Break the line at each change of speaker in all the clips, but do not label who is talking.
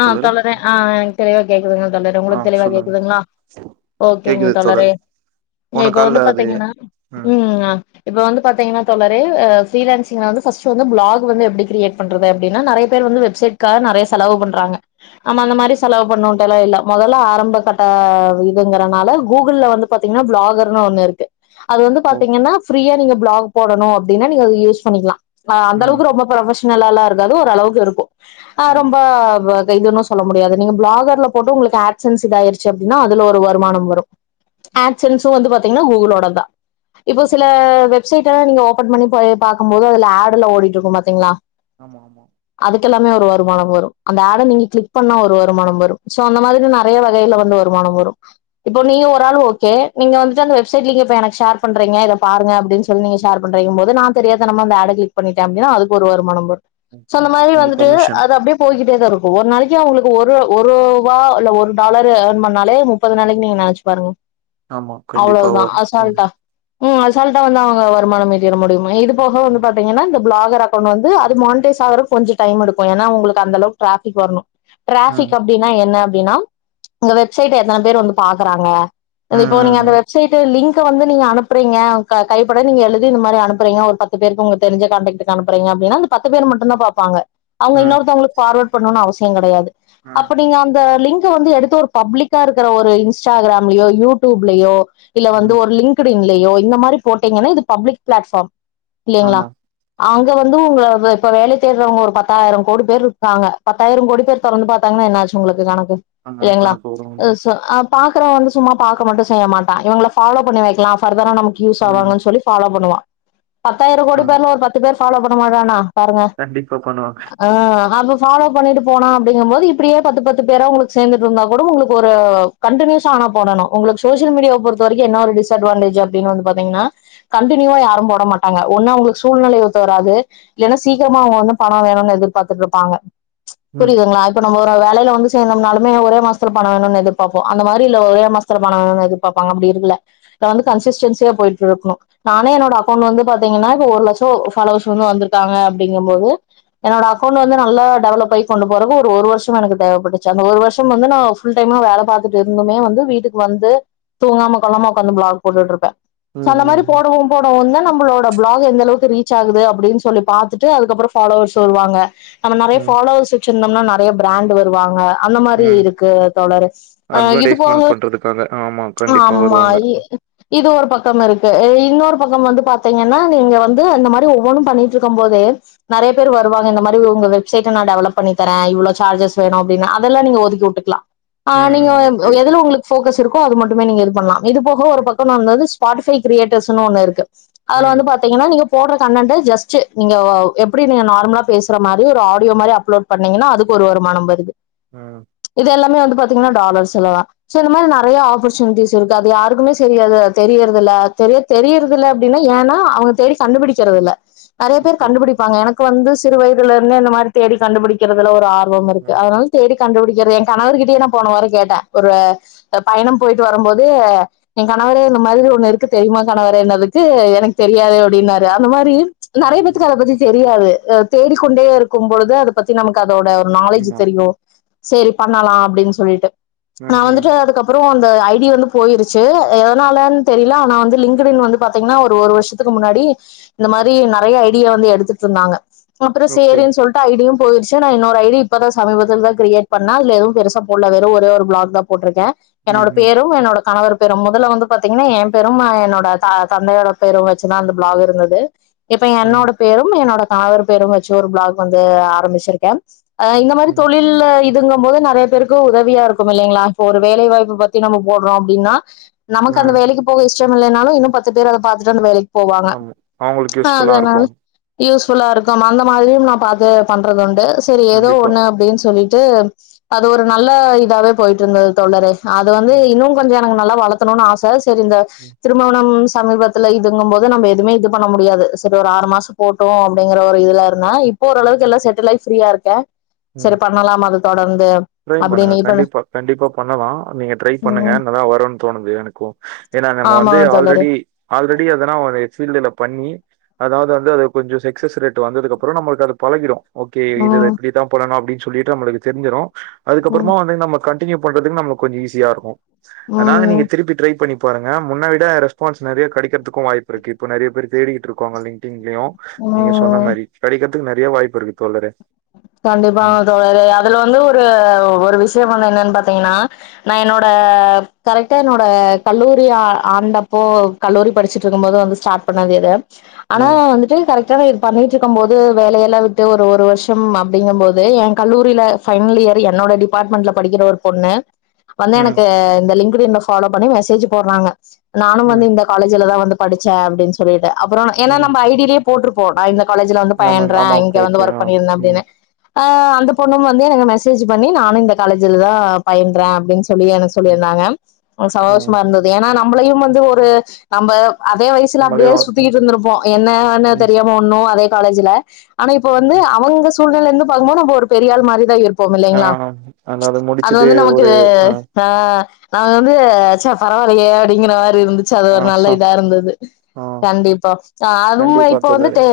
ஆ தோழரே ஆ தெளிவா கேக்குதுங்க தோழரே
ஆ
உங்ளுக்கு தெளிவா
சொல்லுங்க
கேக்குதுங்ளா ஓகேங்க
கேக்குது தோழர்
தோழரே
போன
இப்ப
கால்ல
வந்து
அது
பாத்தீங்கன்னா ம் இப்ப வந்து பாத்தீங்கன்னா தோழரே ப்ரீலான்சிங்ல வந்து ஃபஸ்ட்டு வந்து வ்ளாக் வந்து எப்டி கிரியேட் பண்ரது அப்டின்னா நெறைய பேர் வந்து வெப் செட்கா நெறைய செலவு பண்றாங்க நாம அந்த மாறி செலவு பன்னுட்டெல்லா இல்ல மொதல்ல ஆரம்ப கட்ட இதுங்கறனால கூகுள வந்து பாத்தீங்கன்னா வ்ளாகர்னு ஒண்ணு இருக்கு அது வந்து
ஓ
பாத்தீங்கன்னா ஃப்ரீயா நீங்க வ்ளாக் போடனு அப்டின்னா நீங்க யூஸ் பண்ணிக்கலா
ம்
அந்தளவுக்கு ரொம்ப புரொபஷனல்லாலா இருக்காது ஒரு அளவுக்கு இருக்கு அ
ஆ
ரொம்ப இதுன்னு சொல்ல முடியாது நீங்க வ்ளாகர்ல போட்டு உங்களுக்கு ஆப்சன்ஸ் இதாயிருச்சு அப்டின்னா அதுல ஒரு வருமானம் வரு ஆக்சன்ஸ்சு வந்து பாத்தீங்கன்னா கூகுளோடதா இப்போ
ஓகே
சில வெப்சைட்லா நீங்க ஓபன் பண்ணி போயி பாக்குபோது அதுல ஆடுல ஓடிட்டுருக்கு பாத்தீங்ளா
ஆமா ஆமா
அதுக்கெல்லாமே ஒரு வருமானம் வரு அந்த ஆட நீங்க கிளிக் பண்ண ஒரு வருமானம் வரு சோ அந்த மாதிரி நெறைய வகையில வந்து வருமானம் வரு இப்போ நீங்க ஒரு ஆள் ஓகே நீங்க வந்துட்டு அந்த வெப்சைட் லிங்க இப்ப எனக்கு ஷேர் பண்றீங்க இதை பாருங்க அப்டின்னு சொ சொல்லி நீங்க ஷேர் பண்ரிங் போது நா தெரியாதனமா அந்த ஆட கிளிக் பண்ணிட்டே அப்டின்னா அதுக்கு ஒரு வருமானம் வரு
ஓகே
சோ அந்த
ஓகே
மாதிரி வந்துட்டு
கமிஷன்
அது அப்டியே போயி ட்டே தா இருக்கும் ஒரு நாளைக்கு அவுங்களுக்கு ஒரு ஒரு ரூபா இல்ல ஒரு டாலர் ஏர்ன் பண்ணாலே முப்பது நாளைக்கு நீங்க நெனச்சு பாருங்க
ஆமா கண்டிப்பா
அவ்ளோதா
வரு ம்
அசால்ட்டா ம் அசால்ட்டா வந்து அவுங்க வருமானம் ஈட்டிட முடியு இது போக வந்து
ம்
பாத்தீங்கன்னா இந்த வ்ளாகர் கொண்டு வந்து அது மான்டைஸ் ஆகுரதுக்கு கொஞ்சோ டைம் எடுக்கு ஏனா உங்களுக்கு அந்த அளவுக்கு ட்ராபிக் வரணு டிராபிக்
ம்
அப்டின் னா என்ன அப்டின்னா உங்க வெப்சைட் எத்தன பேர் வந்து பாக்குறாங்க இப்போ நீங்க
ம்
அந்த
ம்
வெப் வெப்சைட் லிங்க் வந்து நீங்க அனுப்றீங்க கைப்பட நீங்க எலுதி இந்த மாரி அனுப்புறீங்க ஒரு பத்து பத்து பேருக்கு உங்க தெரிஞ்ச காண்டெக்ட் அனுப்ரீங்க அப்டீன்னா அந்த பத்து பேரு மட்டு தா பாப்பாங்க அவுங்க
ம்
இன்னொருத்தவங்களுக்கு பார்வேர்ட் பண்ணணுனு அவசியோ கெடையாது
ம் ம்
அப்ப நீங்க அந்த லிங்க்க வந்து எடுத்து த்து ஒரு பப்ளிக்கா இருக்குற ஒரு இன்ஸ்டாகிராம்லயோ யூடியூப்லயோ இல்ல வந்து
ம்
ஒரு லிங்க் க்குது இல்லையோ இந்த மாரி போட்டீங்கன்னா இது பப்ளிக் பிளாட்பார்ம் இல்லிங்ளா
ஆமா
அங்க வந்து உங்க வே இப்ப வேலை தேடுறவங்க ஒரு பத்தாயிரம் கோடி பேர் இருப் காங்க பத்தாயிரம் கோடி பேர் தொரந்து பாத்தாங்கன்னா என்னாச்சு உங்களுக்கு கணக்கு
ஆமா
இல்லைங்ளா
கணக்கு போடுவாங்க
அ ஸ் ஆ பாக்ரவ வந்து சும்மா பாக்க மட்டு செய்ய மாட்டா இவங்கல ஃபாலோ பண்ணி வைக்கலா பர்தரா நமக் யூஸ்
ம்
ஆவங்கன்னு சொல்லி ஃபாலோ பண்ணுவா பத்தாயிரம் கோடி
ஆமா
பேர்ல ஒரு பத்து பேர் ஃபாலோ பண்ண மாட்டானா பாருங்க
கண்டிப்பா பண்ணுவாங்க
ஆ அபோ ஃபாலோ பண்ணிட்டு போனா அப்டிங்கும்போது இப்டியே பத்து பத்து பேரா உங்களுக்கு சேந்துட்டு இருந்தா கூட உங்களுக்கு ஒரு கண்டினியூா ஆனா போடணு ஒங்களுக்கு சோசியல் மீடியாவை பொறுத்த வரைக்கு என்ன ஒரு டிஸ்அட்வான்டேஜ் அப்டின்னு வந்து பாத்தீங்கன்னா கண்டினியூவா யாரு போட மாட்டாங்க ஒன்னு அவங்களுக்கு சூழ்நிலை ஒத்து வராது இல்லன்னா சீக்கிரமா அவங்க வந்து பணம் வேணுன்னு எதிர்பாத்துட்டு இருப்பாங்க
ம்
புரியுதுங்களா இப்ப நம்ம ஒரு வேலைல வந்து சேந்தோம்னாலுமே ஒரே மாசத்துள பணம் வேணுன்னு எதிபாப்போ அந்த மாதிரி இதுல ஒரே மாச த்துல பணோ வேணுன்னு எதிர்பாப்பாங்க அப்டி இல்ல இப்ப வந்து கன்சிஸ்டன்சியா போயிட்டு இருக்கணு நானே என்னோட அக்கௌண்ட் வந்து பாத்தீங்கன்னா இப்ப ஒரு லட்சம் ஃபாலோவர்ஸ் வந்து வந்துருக்காங்க அப்டிங்கும் போது என்னோட அக்கௌண்ட் வந்து நல்ல டெவலப் ஆயி கொண்டு போறதுக்கு ஒரு ஒரு வருஷோ எனக்கு தேவைப்பட்டுச்சு அந்த ஒரு வருஷம் வந்து நா ஃபுல் டைமா வேல பாத்துட்டு இருந்துமே வந்து வீட்டுக்கு வந்து தூங்காம கொல்லாம ஒக்காந்து விளாக் போட்டுட்டு இருப்பே சோ
ம்
அந்த மாதிரி
ம்
போடவு போடவு தா நம்பளோட விளாக் எந்த அளவுக்கு ரீச் ஆகுது அப்டின்னு சொல்லி பாத்துட்டு அதுக்கப்பறோ ஃபாலோவர்ஸ் வருவாங்க நம்ம நிறைய
ம்
ஃபாலோவர்ஸ் வச்சிருந்தோம்னா நெறைய பிராண்டு வருவாங்க அந்த மாரி
ம்
இருக்கு தோழரே ஆ இது
அட்வர்டைஸ்மெண்ட்
போக
பண்றதுக்காக ஆமா கண்டிப்பா
ஆமா
வருவாங்க
இ இது ஒரு பக்கம் இருக்கு இன்னொரு பக்கம் வந்து பாத்தீங்கின்னா நீங்க வந்து இந்த மாதிரி ஒவ்வொன்னும் பண்ணிட்டு இருக்கும் போதே நெறைய பேரு வருவாங்க இந்த மாரி இவுங்க சைட்ட நா டெவலப் பண்ணித் தர்றே இவளோ சார்ஜஸ் வேணு அப்டின்னு அதெல்லா நீங்க ஒதுக்கி விட்டுக்கலா ஆ
ம்
நீங்க
ம் ஓகே ஓகே
எதுல உங்களுக்கு போக்கஸ் இருக்கோ அது மட்டுமே நீங்க இது பண்ணலா இது போக ஒரு
ம்
பக்கன்னா அந்தது ஸ்பாட்டிஃபை கிரியேட்டர்ஸ்ன்னு ஒன்னு இருக்கு அதுல
ம்
வந்து பாத் தீங்கன்னா நீங்க போடுற கண்டன்ட் ஜஸ்டு நீங்க வா எப்டி நீங்க நார்மலா பேசுற மாரி ஒரு ஆ டியோ மாரி அப்லோட் பண்ணீங்கன்னா அது ஒரு வருமானம் வருது
ஆ
இது எல்லாமே வந்து பாத்தீங்கன்னா டாலர்ஸ்ல்லதா சோ இந்த மாரி நெறையா ஆப்பர்ச்சுனிட்டிஸ் இருக்கு அது யாருக்குமே சேரி அத தெரியிறது இல்ல தெரியத் தெரியிறதுல்ல அப்டின்னா ஏன்னா அவங்க தேடி கண்டுபிடிக்கிறது இல்ல நெறையா பேர்
ஓகே
கண்டுபிடிப்பாங்க எனக்கு வந்து சிறு வயதுல இருந்தே இந்த மாரி தேடி கண்டுபிடிக்கிறதுல ஒரு ஆர்வம் இருக்கு
ம்
அதனால தேடி கண்டுபிடிக்கிறது ஏ கணவர் கிட்டயே நா போன வாரோ கேட்டே ஒரு பயணம் போயிட்டு வரும்போது ஏ கணவரே இந்த மாதிரி ஒண்ணு இருக்கு தெரியுமா கணவரேன்னதுக்கு எனக்கு தெரியாதே அப்டின்னாரு அந்த மாரி
ம்
நிறைய
ம்
பேத்துக்கு அத பத்தி தெரியாது தேடிக்கொண்டே இருக்கும்பொழுது அத பத்தி நமக்கு அதோட ஒரு நாலேஜ்
ஆமா
தெரியு சேரி பண்ணலா அப்டின்னு சொல்லிட்டு
ம்
நா
ம்
வந்துட்டு அதுக்கப் அப்பறோ அந்த ஐ டி வந்து போயிருச்சு எதனாலன்னு தெரியல ஆனா வந்து லிங்க்டுஇன் வந்து பாத்தீங்கன்னா ஒரு ஒரு வருஷத் துக்கு முன்னாடி இந்த மாரி நெறையா ஐடிய வந்து எடுத்துட்டு இருந்தாங்க அப்பறோ
ஓகே
சேரின்னு உள்ட்டா ஐடியு போயிருச்சு நா இன்னொரு ஐடி இப்ப தா சமீபத்துல தா கிரியேட் பண்ணே அதுல எதுவு பெருசா போடல வெறு ஒரே ஒரு விளாக் தா போட்ருக்கே
ம்
என்னோட
ம்
பேரு என்னோட கணவர் பேரு மொதல்ல வந்து பாத்தீங்கன்னா ஏ பேரு என்னோட த தந்தையோட பேரு வச்சுதா அந்த பிளாக் இருந்தது இப்ப
ம்
என்னோட பேரும் என்னோட கணவர் பேரும் வச்சு ஒரு பிளாக் வந்து ஆரம்பிச்சிருக்கே ஆ இந்த மாரி
ம்
தொழில்ல இப் இதுங்கும்போது நெறையா பேருக்கு உதவியா இருக்கும் இல்லலைங்களா இப்போ ஒரு வேலைவாய்ப்பு பத்தி நம்ம போடுறோ அப்டின்னா நமக்கு அந்த
ம்
வேலைக்கு போக இஷ்டம் இல்லைன்னாலு இன்னும் பத்து பேர் அத பாத்துட்டு அந்த வேலைக்கு போவாங்க
ஆமா அவங்களுக்கு யூஸ்ஃபுல்லா
அதனால
இருக்கு
யூஸ்ஃபுல்லா இருக்கும் அந்த மாதிரியும் நா பாத்து பண்றது உண்டு சரி ஏதோ
கண்டிப்பா
ஒண்ணு அப்டின்னு சொல்லிட்டு அது ஒரு நல்ல இதாவே போயிட்டு இருந்தது தோழரே‌ அது வந்து
ம்
இன்னும் கொஞ்சோ எனக்கு நல்ல வளத்தணும்னு ஆச சரி இந்த
ம்
திருமவ்ணம் சமூகத்துல இதுங்கும் போது நம்ம எதுமே இது பண்ண முடியாது செரி ஒரு ஆறு மாச போட் டு‌ அப்டிங்கிற ஒரு இதுல இருந்தா இப் ஓரளவுக்கு எல்லா செட்டில் ஆயி ஃப்ரீயா இருக்கே
ம்
செரி பண்ணலாம் அது தொடர்ந்து
ட்ரை பண்ணுங்க
அப்படின்னு இப்ப
கண்டிப்பா கண்டிப்பா பண்ணலா நீங்க ட்ரை பண்ணுங்க
ம்
நல்லா வருன் தோணுது எனக்கு ஏனா நம்ம
ஆமா
வந்து
தோழரே
ஆல்ரெடி ஆல்ரெடி எதனா ஒரு ஃபீல்டுல பண்ணி அதாவ்து வந்து அது கொஞ்ச சக்சஸ் ரேட்டு வந்ததுக்கு அப்றோ நம்மளுக்கு அது பழகிரு ஓகே இதுல
ம்
இப்டித்தா பண்ணணு அப்டின் சொல்லிட்டு நம்மளுக்கு தெரிஞ்சிரு
ம்
அதுக்கப்பறமா வந்து நம்ம கண்டினியூ பண்றதுக்கு நம்மளுக்கு கொஞ்ச ஈஸியா இருக்கு அதனால
ம்
நீங்க திருப்பி ட்ரை பண்ணி பாருங்க முன்னவிட ரெஸ்பான்ஸ் நெறைய கெடைக்கற்துக்கு வாய்ப்பு இருக்கு இப்போ நெறைய பேர் தேடிக்கிட்ருக்காங்க லங்டிங்லயு நீங்க சொன்ன
ம்
மாரி கெடைக்கற்துக்கு நெறைய வாய்ப்பு இருக்கு தோழரே
கண்டிப்பாங்க
ம்.
தோழரே அதுல வந்து ஒரு ஒரு விஷ்யம் வந்து என்னன் பாத்தீங்னா நா என்னோட கரெக்டா என்னோட கல்லூரி ஆ ஆண்டப்போ கல்லூரி படிச்சிட்ருக்கும் போது வந்து ஸ்டார்ட் பண்ணது இது ஆனா
ம்.
வந்துட்டு கரெக்டானது பண்ணிட்ருக்கும் போது வேலையெல்லா விட்டு ஒரு ஒரு வர்ஷ ம் அப்டிங்கம்போது எ கல்லூரில ஃபைனல் இயர் என்னோட டிபார்ட்மெண்ட்ல படிக்கிற ஒரு பொண்ணு வந்து
ம்.
எனக்கு இந்த லிங்க்டு இன்ன ஃபாலோ பண்ணி மெசேஜு போட்றாங்க நானு வந்து
ம்.
இந்த காலேஜுல தா வந்து படிச்சே அப்டின் சொல்லிட்டு அப்றோ ஏனா
ம்.
நம்ப ஐ டி லே போட்ருப்போ நா இந்த காலேஜுல வந்து
நம்ம
பயின்றே
ஆமா
இங்க
ஓகே,
வந்து
ஓகே.
ஒர்க்
ஆ.
பண்ணிருந்தே
ம்.
ஆ அந்த பொண்ணும் வந்து எனக்கு மெசேஜு பண்ணி நானு இந்த காலேஜுல தா பயின்றறே அப்டின் சொல்லி என சொ
ம்.
சொல்லியிருந்தாங்க ஒ
ஆ.
சதோஷமா இருந்தது ஏனா நம்பளையும் வந்து ஒரு நம்ப அதே வயசுல
நம்மளே
அப்டியே சுத்திகிட்டு இருந்திருப்போ என்னவுன்னு
ம்.
தெரியாம ஒன்னு அதே காலேஜுல ஆனா இப்ப வந்து
ம்.
அவங்க சூழ்நில இருந்து பாக்கும் போது நம்ம ஒரு பெரியாள் மாரிதா இருப் போம்
ஆ.
இல்லைங்ளா
அதாவது
அது
முடிச்சுட்டு
வந்து நமக்கு
ஒரு
ஆ நாங்க வந்து ச்ச பரவால்லயே அப்டிங்கிறமாரி இருந்து ச்ச அது
ஆ.
ஒரு நல்ல
ஹ.
இதா இருந்தது
ஆ.
கண்டிப்பா அ அதுவுமே
கண்டிப்பா
இப்ப
தோழரே.
வந்துட்டு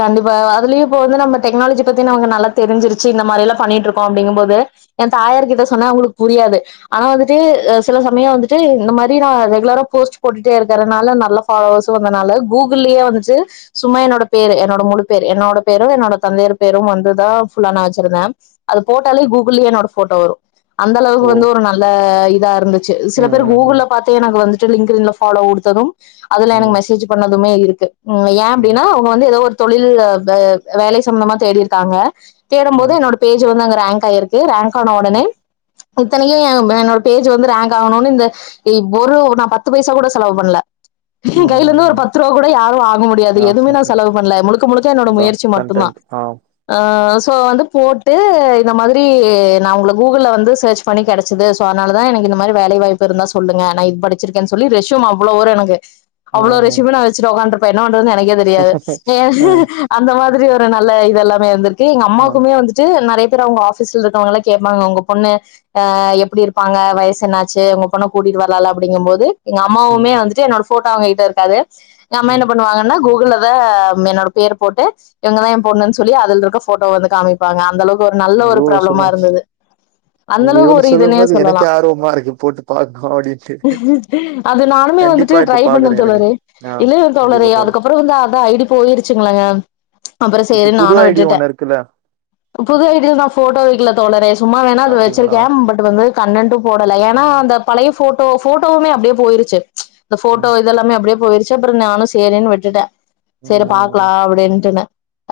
கண்டிப்பா அதுலயே இப்ப வந்து நம்ம டெக்னாலஜி பத்தின் அவ்ங்க நல்லா தெரிஞ்சிருச்சு இந்த மாரிலா பண்ணிட்ருக்கோ அப்டிங்கும்போது எ தாயார் கிட்ட சொன்னா அவ்ங்களுக்கு புரியாது அவ வந்துட்டு அ சில சமய வந்துட்டு இந்த மாரி நா ரெகுலரா போஸ்ட் போட்டுட்டே இருக்கறனால நல்லா ஃபாலோவர்ஸு வந்தனால கூகுள்லயே வந்துட்டு சும்மா என்னோட பேரு என்னோட முழு பேரு என்னோட பேரு என்னோட தந்தையர் பேரு வந்துதா ஃபுல்ல நா வச்சிருந்தே அத போட்டாலே கூகுள்லே என்னோட ஃபோட்டோ வரு அந்த அளவுக்கு
ஓ!
வந்து ஒரு நல்ல இதா இருந்துச்சு
ம்.
சில பேரு
ம்.
கூகுள்ல பாத்தே எனக்கு வந்துட்டு லிங்க்டு இன்ல ஃபாலோ குடுத்ததும் அதுல எனக்கு
ம்.
மெசேஜு பண்ணதுமே இருக்கு ம் ஏ அப்டினா இப்ப வந்து எதோ ஒரு தொழிலு ப வேலை சம்மந்தமா தேடிருக்காங்க
ம். ம்.
தேடம்போது
ம்.
என்னோட பேஜு வந்து அங்க ரேங்க் ஆயிருக்கு ரேங்க் ஆன
ம்.
ஒடனே இத்தனைக்கு என் என்னோட பேஜ் வந்து ரேங்க் ஆகணுனு இந்த இ பொருளு நா பத்து பைசா கூட செலவு பண்ல எ கைலருந்து
ம்.
ஒரு
ம்.
பத்து ரூபா கூட யாரு வாங்க முடி அது
ஆ.
எதுமே நா செலவு பண்ல முழுக்க முழுக்க என்னோட
அதான்
முயற்சி மட்டுந்தா
கன்டென்ட். ஆ
அ சோ வந்து போட்டு இந்த மாதிரி நா ஒங்கள கூகுள்ல வந்து சேர்ச் பண்ணி கெடைச்சது சோ அதனாலதா எனக்கு இந்த மாரி வேலை வாய்ப்பு இருந்தா சொல்லுங்க நா இது படிச்சிருக்கேன் சொல்லி ரெஸ்யூம் அவளோ வரு எனக்கு அவ்ளோ
ம். ம்.
ரெஸ்யூமு நா வெச்சுட்டு‌ ஒக்காந்ட்ருப்பே என்ன பண்றதுன்னு எனக்கே தெரியாது ஏ
ஆ.
அந்த மாதிரி ஒரு நல்ல இதெல்லாமே வந்திருக்கு எங்க
ஆ
அம்மாவுக்குமே வந்துட்டு நெறைய பேரு அவ்ங்க ஆஃபீஸ்ல இருக்கவ்ங்கலா கேப்பாங்க ஒங்க பொண்ணு ஆ எப்டி இருப்பாங்க வயசு என்னாச்சு உங்க பொண்ண கூட்டிட்டு வர்லால அப்டிங்கும் போது எங்க
ம்
அம்மாவுமே வந்துட்டு என்னோட ஃபோட்டோ அவ்ங்க கிட்ட இருக்காது எங்க அம்மா
ம்
என்ன பண்ணுவாங்கனா கூகுள்ல ஆ என்னோட பேர் போட்டு இவங்க தா எ பொண்ணுன்னு சொல்லி அதுல இருக்க ஃபோட்டோவ வந்து காமிப் பாங்க அந்த அளவுக்கு ஒரு நல்ல ஒரு
இவ்ளோ
ப்ராப்ளமா
சொல்லும்
இருந்தது அந்த
நீங்க
அளவுக்கு
இவ்ளோ
ஒரு
சொல்லும்
இதுன்னே
போது
சொல்லலா
எனக்கே ஆர்வமா இருக்கு போட்டு பாக்கணு அப்டின்ட்டு
அது நானுமே வந்துட்டு
கண்டிப்பா இப்ப
ட்ரை பண்ண
பாக்குறே இருங்க
தோழரே
ஆ
இல்லங்க தோழரே
கண்டிப்பா பாரு
அதுக்கப்புறோ வந்து அந்த ஐடி போயிடுச்சுங்களாங்க அப்புறோ சேரின்னு நானு விட்
டி ஒண்ணு இருக்குல்ல
புது ஐடி ல நா ஃபோட்டோ வைக்குல தோழரே சும்மா வேணா அது
அப்டிங்களா
வெச்சிருக்கே பட் வந்து கண்டென்டு போடல ஏன்னா
ம்
அந்த பழைய ஃபோட்டோ ஃபோட்டோவுமே அப்டியே போயிருச்சு இந்த ஃபோட்டோ
ம்
இதெல்லாமே அப்டியே போயிரு அப்புறோ நானு சேரின்னு விட்டுட்டே சரி
ம்
பாக்கலா அப்டின்ட்டுனு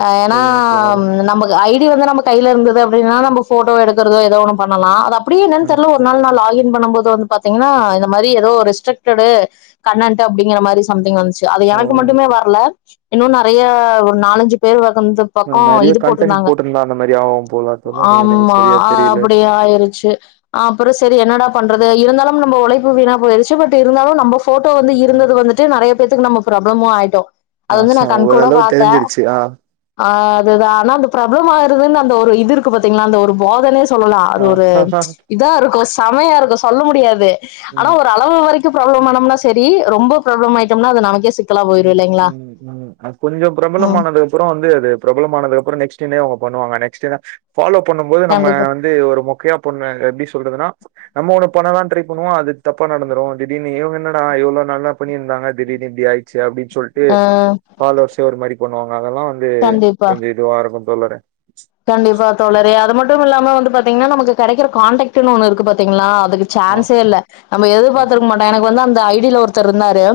அ நா
சரிங்க தோழரே
நமக்கு ஐடி வந்து நம்ம கையில இருந்தது அப்டின்னா நம்ம ஃபோட்டோ எடுக்குறது ஏதோ ஒன்னு பண்ணலா அது அப் அப்டியும் என்னன்னு
ம்
தெர்ல ஒரு நாள் நா லாகின் பண்ணபோது வந்து பாத்தீங்கன்னா இந்த மாறி ஏதோ ஒரு ரெஸ்ட்ரிக்டடு கண்ணன்ட்டு அப்டிங்குற மாறி சம்திங் வந்துச்சு அது
ஓ
எனக்கு மட்டுமே வர்ல இன்னு நெறையா ஒரு நாலஞ்சு பேர் ஒகந்து பக்கோ
நான் நெறைய
இது
கண்டென்ட்
போட்ருந்தாங்க
போட்டிருந்தா அந்த மாரி ஆவும் போல தோழரே எனக்கு
ஆமா
சரியா
அ
தெரியல
அப்டியே ஆயிருச்சு அப்புறோ சரி என்னடா பண்றது இருந்தாலும் நம்ம உழைப்பு வீணா போயிடுச்சு பட் இருந்தாலு நம்ப ஃபோட்டோ வந்து
ம்
இருந்தது வந்துட்டு நறைய பேத்துக்கு நம்ம ப்ராப்ளமு ஆயிட்டோ அது வந்து நா கண்கூட பாத்தே
அப்டியா
அ அதுதா ஆனா அது ப்ராப்ளம் ஆயிருதுன்னு அந்த ஒரு இது இருக்கு பாத்தீங்கன்னா அந்த ஒரு பாதர்னஸ் சொல்லலா அது
ஆ
ஒரு இதா இருக்கு சம்மையா இருக்கு சொல்ல முடியாது ஆனா
ம்
ஒரு அவ் அளவு வரைக்கும் ப்ரபளம் ஆனம்னா சரி ரொம்ப ப்ராப்ளம் ஆயிட்டனா அது நமக்கே செட்
ம் உம் து கொஞ்ச
ம்
பிரபலமானது அப்புறோ வந்து அது பிரபலமானதுக்கு அப்புறோ நெக்ஸ்ட்டுமே அவங்க பண்ணுவாங்க நெஸ்ட்டு தா ஃபாலோ பண்ணு போது நம்ம
கண்டிப்பா
வந்து ஒரு மொக்கையா பொண்ணு எப்படி சொல்றதுன்னா நம்ம ஒன்னு பண்ணலான்னு ட்ரை பண்ணுவோ அது தப்பா நடந்துரு திடீர்னு இவங்க என்னடா இவ்ளோ நல்லா பண்ணிருந்தாங்க திடீர்னு இப்டி ஆயி ட்ச்சு அப்டின்னு சொல்ட்டு
ஆ
போன லோ ஒரு மாறி பண்ணுவாங்க அதெல்லா வந்து
கண்டிப்பா
கொஞ்ச இ துவா இருக்கு தோழரே
கண்டிப்பா தோழரே அது மட்டு இல்லாம வந்து பாத்தீங்கன்னா நமக்கு கெடைக்குற காண்டேக்ட்டுன்னு ஒன்னு இருக்கு பாத்தீங்களா அதுக்கு
ஆ,
சான்சே இல்ல நம்ம
ஆ,
எதிர்பாத்திருக்க மாட்டோ எனக்கு வந்து அந்த ஐடி ல ஒருத்தர் இருந்தாரு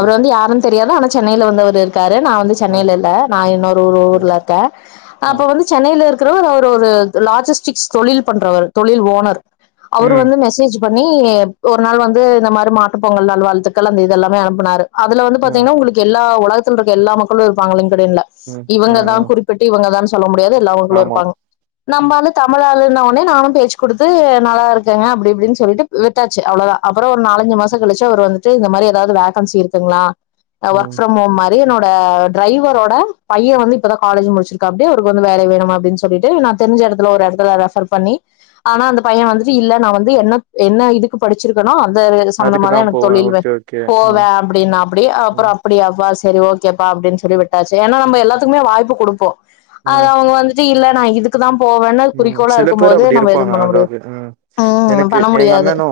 ஆ,
வந்து யாருன் தெரியாது ஆனா சென்னையில வந்து அவரு இருக்காரு நா வந்து
ஆ.
சென்னையில இல்ல நா இன்னொரு ஊரு
ஓகே.
ஊர்ல இருக் கே
ஆ.
அப்ப வந்து சென்னையில இருக்குறவரு அவர் ஒரு லாஜிஸ்டிக்ஸ் தொழில் பண்றவரு தொழில் ஓனரு அவரு
ம்,
வந்து மெசேஜ் பண்ட்ஞ்ட பண்ணி ஒரு நாள் வந்து மாறி மாட்டு பொங்கல் நல்வாழ்த்துக்கள் அந்த இது எல்லாமே அனுப்புனாரு அதுல வந்து
ம், ம்,
பாத்தீங்கன்னா உங்களுக்கு எல்லா உலகத்துல இருக்க எல்லா மக்களு இருப்பாங்க லிங்கிடின்ல
ம்,
இவங்க தா
ம்.
குறிப்பிட்டு இவங்கதா சொல்ல முடியாது எல்லா களு
ஆமா.
இருப்பாங்க நம்ப
ம்.
ஆளு தமிழ் ஆளுன்னா உட்னே நானு பேச்சு குடுத்து நல்லா இருக்கேங்க அப்டி இப்டின்னு சொல்ட்டு விட்டாச்சு அவ்ளோதா அப்புறோ ஒரு நாலஞ்சு மாசொ கழிச்சு அவர் வந்துட்டு இந்த மாறி ஏதாவது வேகன்சி இருக்குங்களா அ ஒர்க்
ம்.
ப்ரம் ஹோம் மா இது என்னோட டிரைவரோட பைய வந்து இப்பதான் காலேஜே முடிச்சிருக்கா அப்டி அவருக்கு வந்து வேல வேனு நம்ம அப்டின்னு சொல்லிட்டு நா தெரிஞ்ச எடத்துல ஒரு எடத்துல ரெஃபர் பண்ணி ஆனா அந்த பைய வந்துட்டு இல்ல நா வந்து என்ன என்ன இதுக் கு படிச்சிருக்கேனோ அந்த
அதுக்கு
சம்பந்தமா தா
தான்
எனக்கு
போவேன்.
தொழில் வே
ஓகே, ஓகே. ஆ.
போவே அப்டின்னாப்டி அப்புறொ
ம்.
அப்டியாப்பா சரி ஓகேப்பா அப்டின்னு சொல்லி விட்டாச்சு ஏன்னா நம்ம எல்லாத்துக்குமே வாய்ப்பு குடுப்போ
ம்.
அத அவங்க வந்து இது இல்ல நா இதுக் க்கு தா போவேன்னு
ம்
குறிக்கோளா
சில
இருக்கும்
பேர்
போது
அப்டி
நம்ம
இருப்பாங்க
எதுவுமக்ஷ பண்ண முடியாது
அதாவது ம்
ம்
எனக்கு
பண்ண
எங்க
முடியாது
அண்ணனு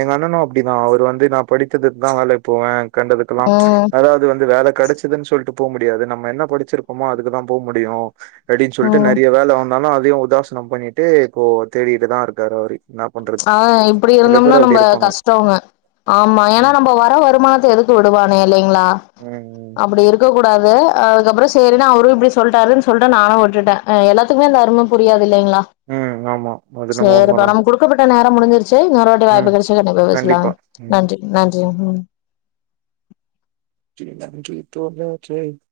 எங்க அண்ணனு அப்டிதா அவரு வந்து நா படித்ததுக்கு தா வேலைக்கு போவே கண்டதுக்கல்லாம்
ம்
அதாது வந்து வேல கடச்சி இதுன்னு சொல்ட்டு போ முடியாது நம்ம என்ன படிச்சிருக்கமோ அதுக்குதான் போ முடியும் அப்டின் சொல்ட்டு
ம்
நறைய வேல வந் ஆனா அதயும் உதாசினம் பண்ணிட்டு இப்போ தேடிட்டு தான் இருக்காரு அவரு என்னா பண்றது
ஆ இப்டி
சில
இருந்தோம்ன்னா
பேர் அப்டி
ரொம்ப
இருப்பாங்க
கஷ்டோங்க ஆமா ஏன்னா
ம்
நம்ம வர வருமானத்த எதுக் வுடுவானே இல்லைங்களா
ம்
அப்டி இருக்க கூ டாது அதுக்கப்புற சேரின்னு அவரும் இப்டி சொல்லிட்டாருன்னு சொல்ட்டு நானும் வுட்டுட்ட எல்லாத்துக்குமே அந்த அரும புரியாது இல்லைங்களா
ம் ம் ஆமா அது என்னமோ
சேரிப்பா
உண்மதா
நம்ம குடுக்கப்பட்ட நேரம் முடிஞ்சிருச்சு இன்னொரு டைமு
ம்
கடைக்கச்சல இன்னொரு பேசுலாம்
கண்டிப்பா
நன்றி நன்றி ம்
[unintelligible]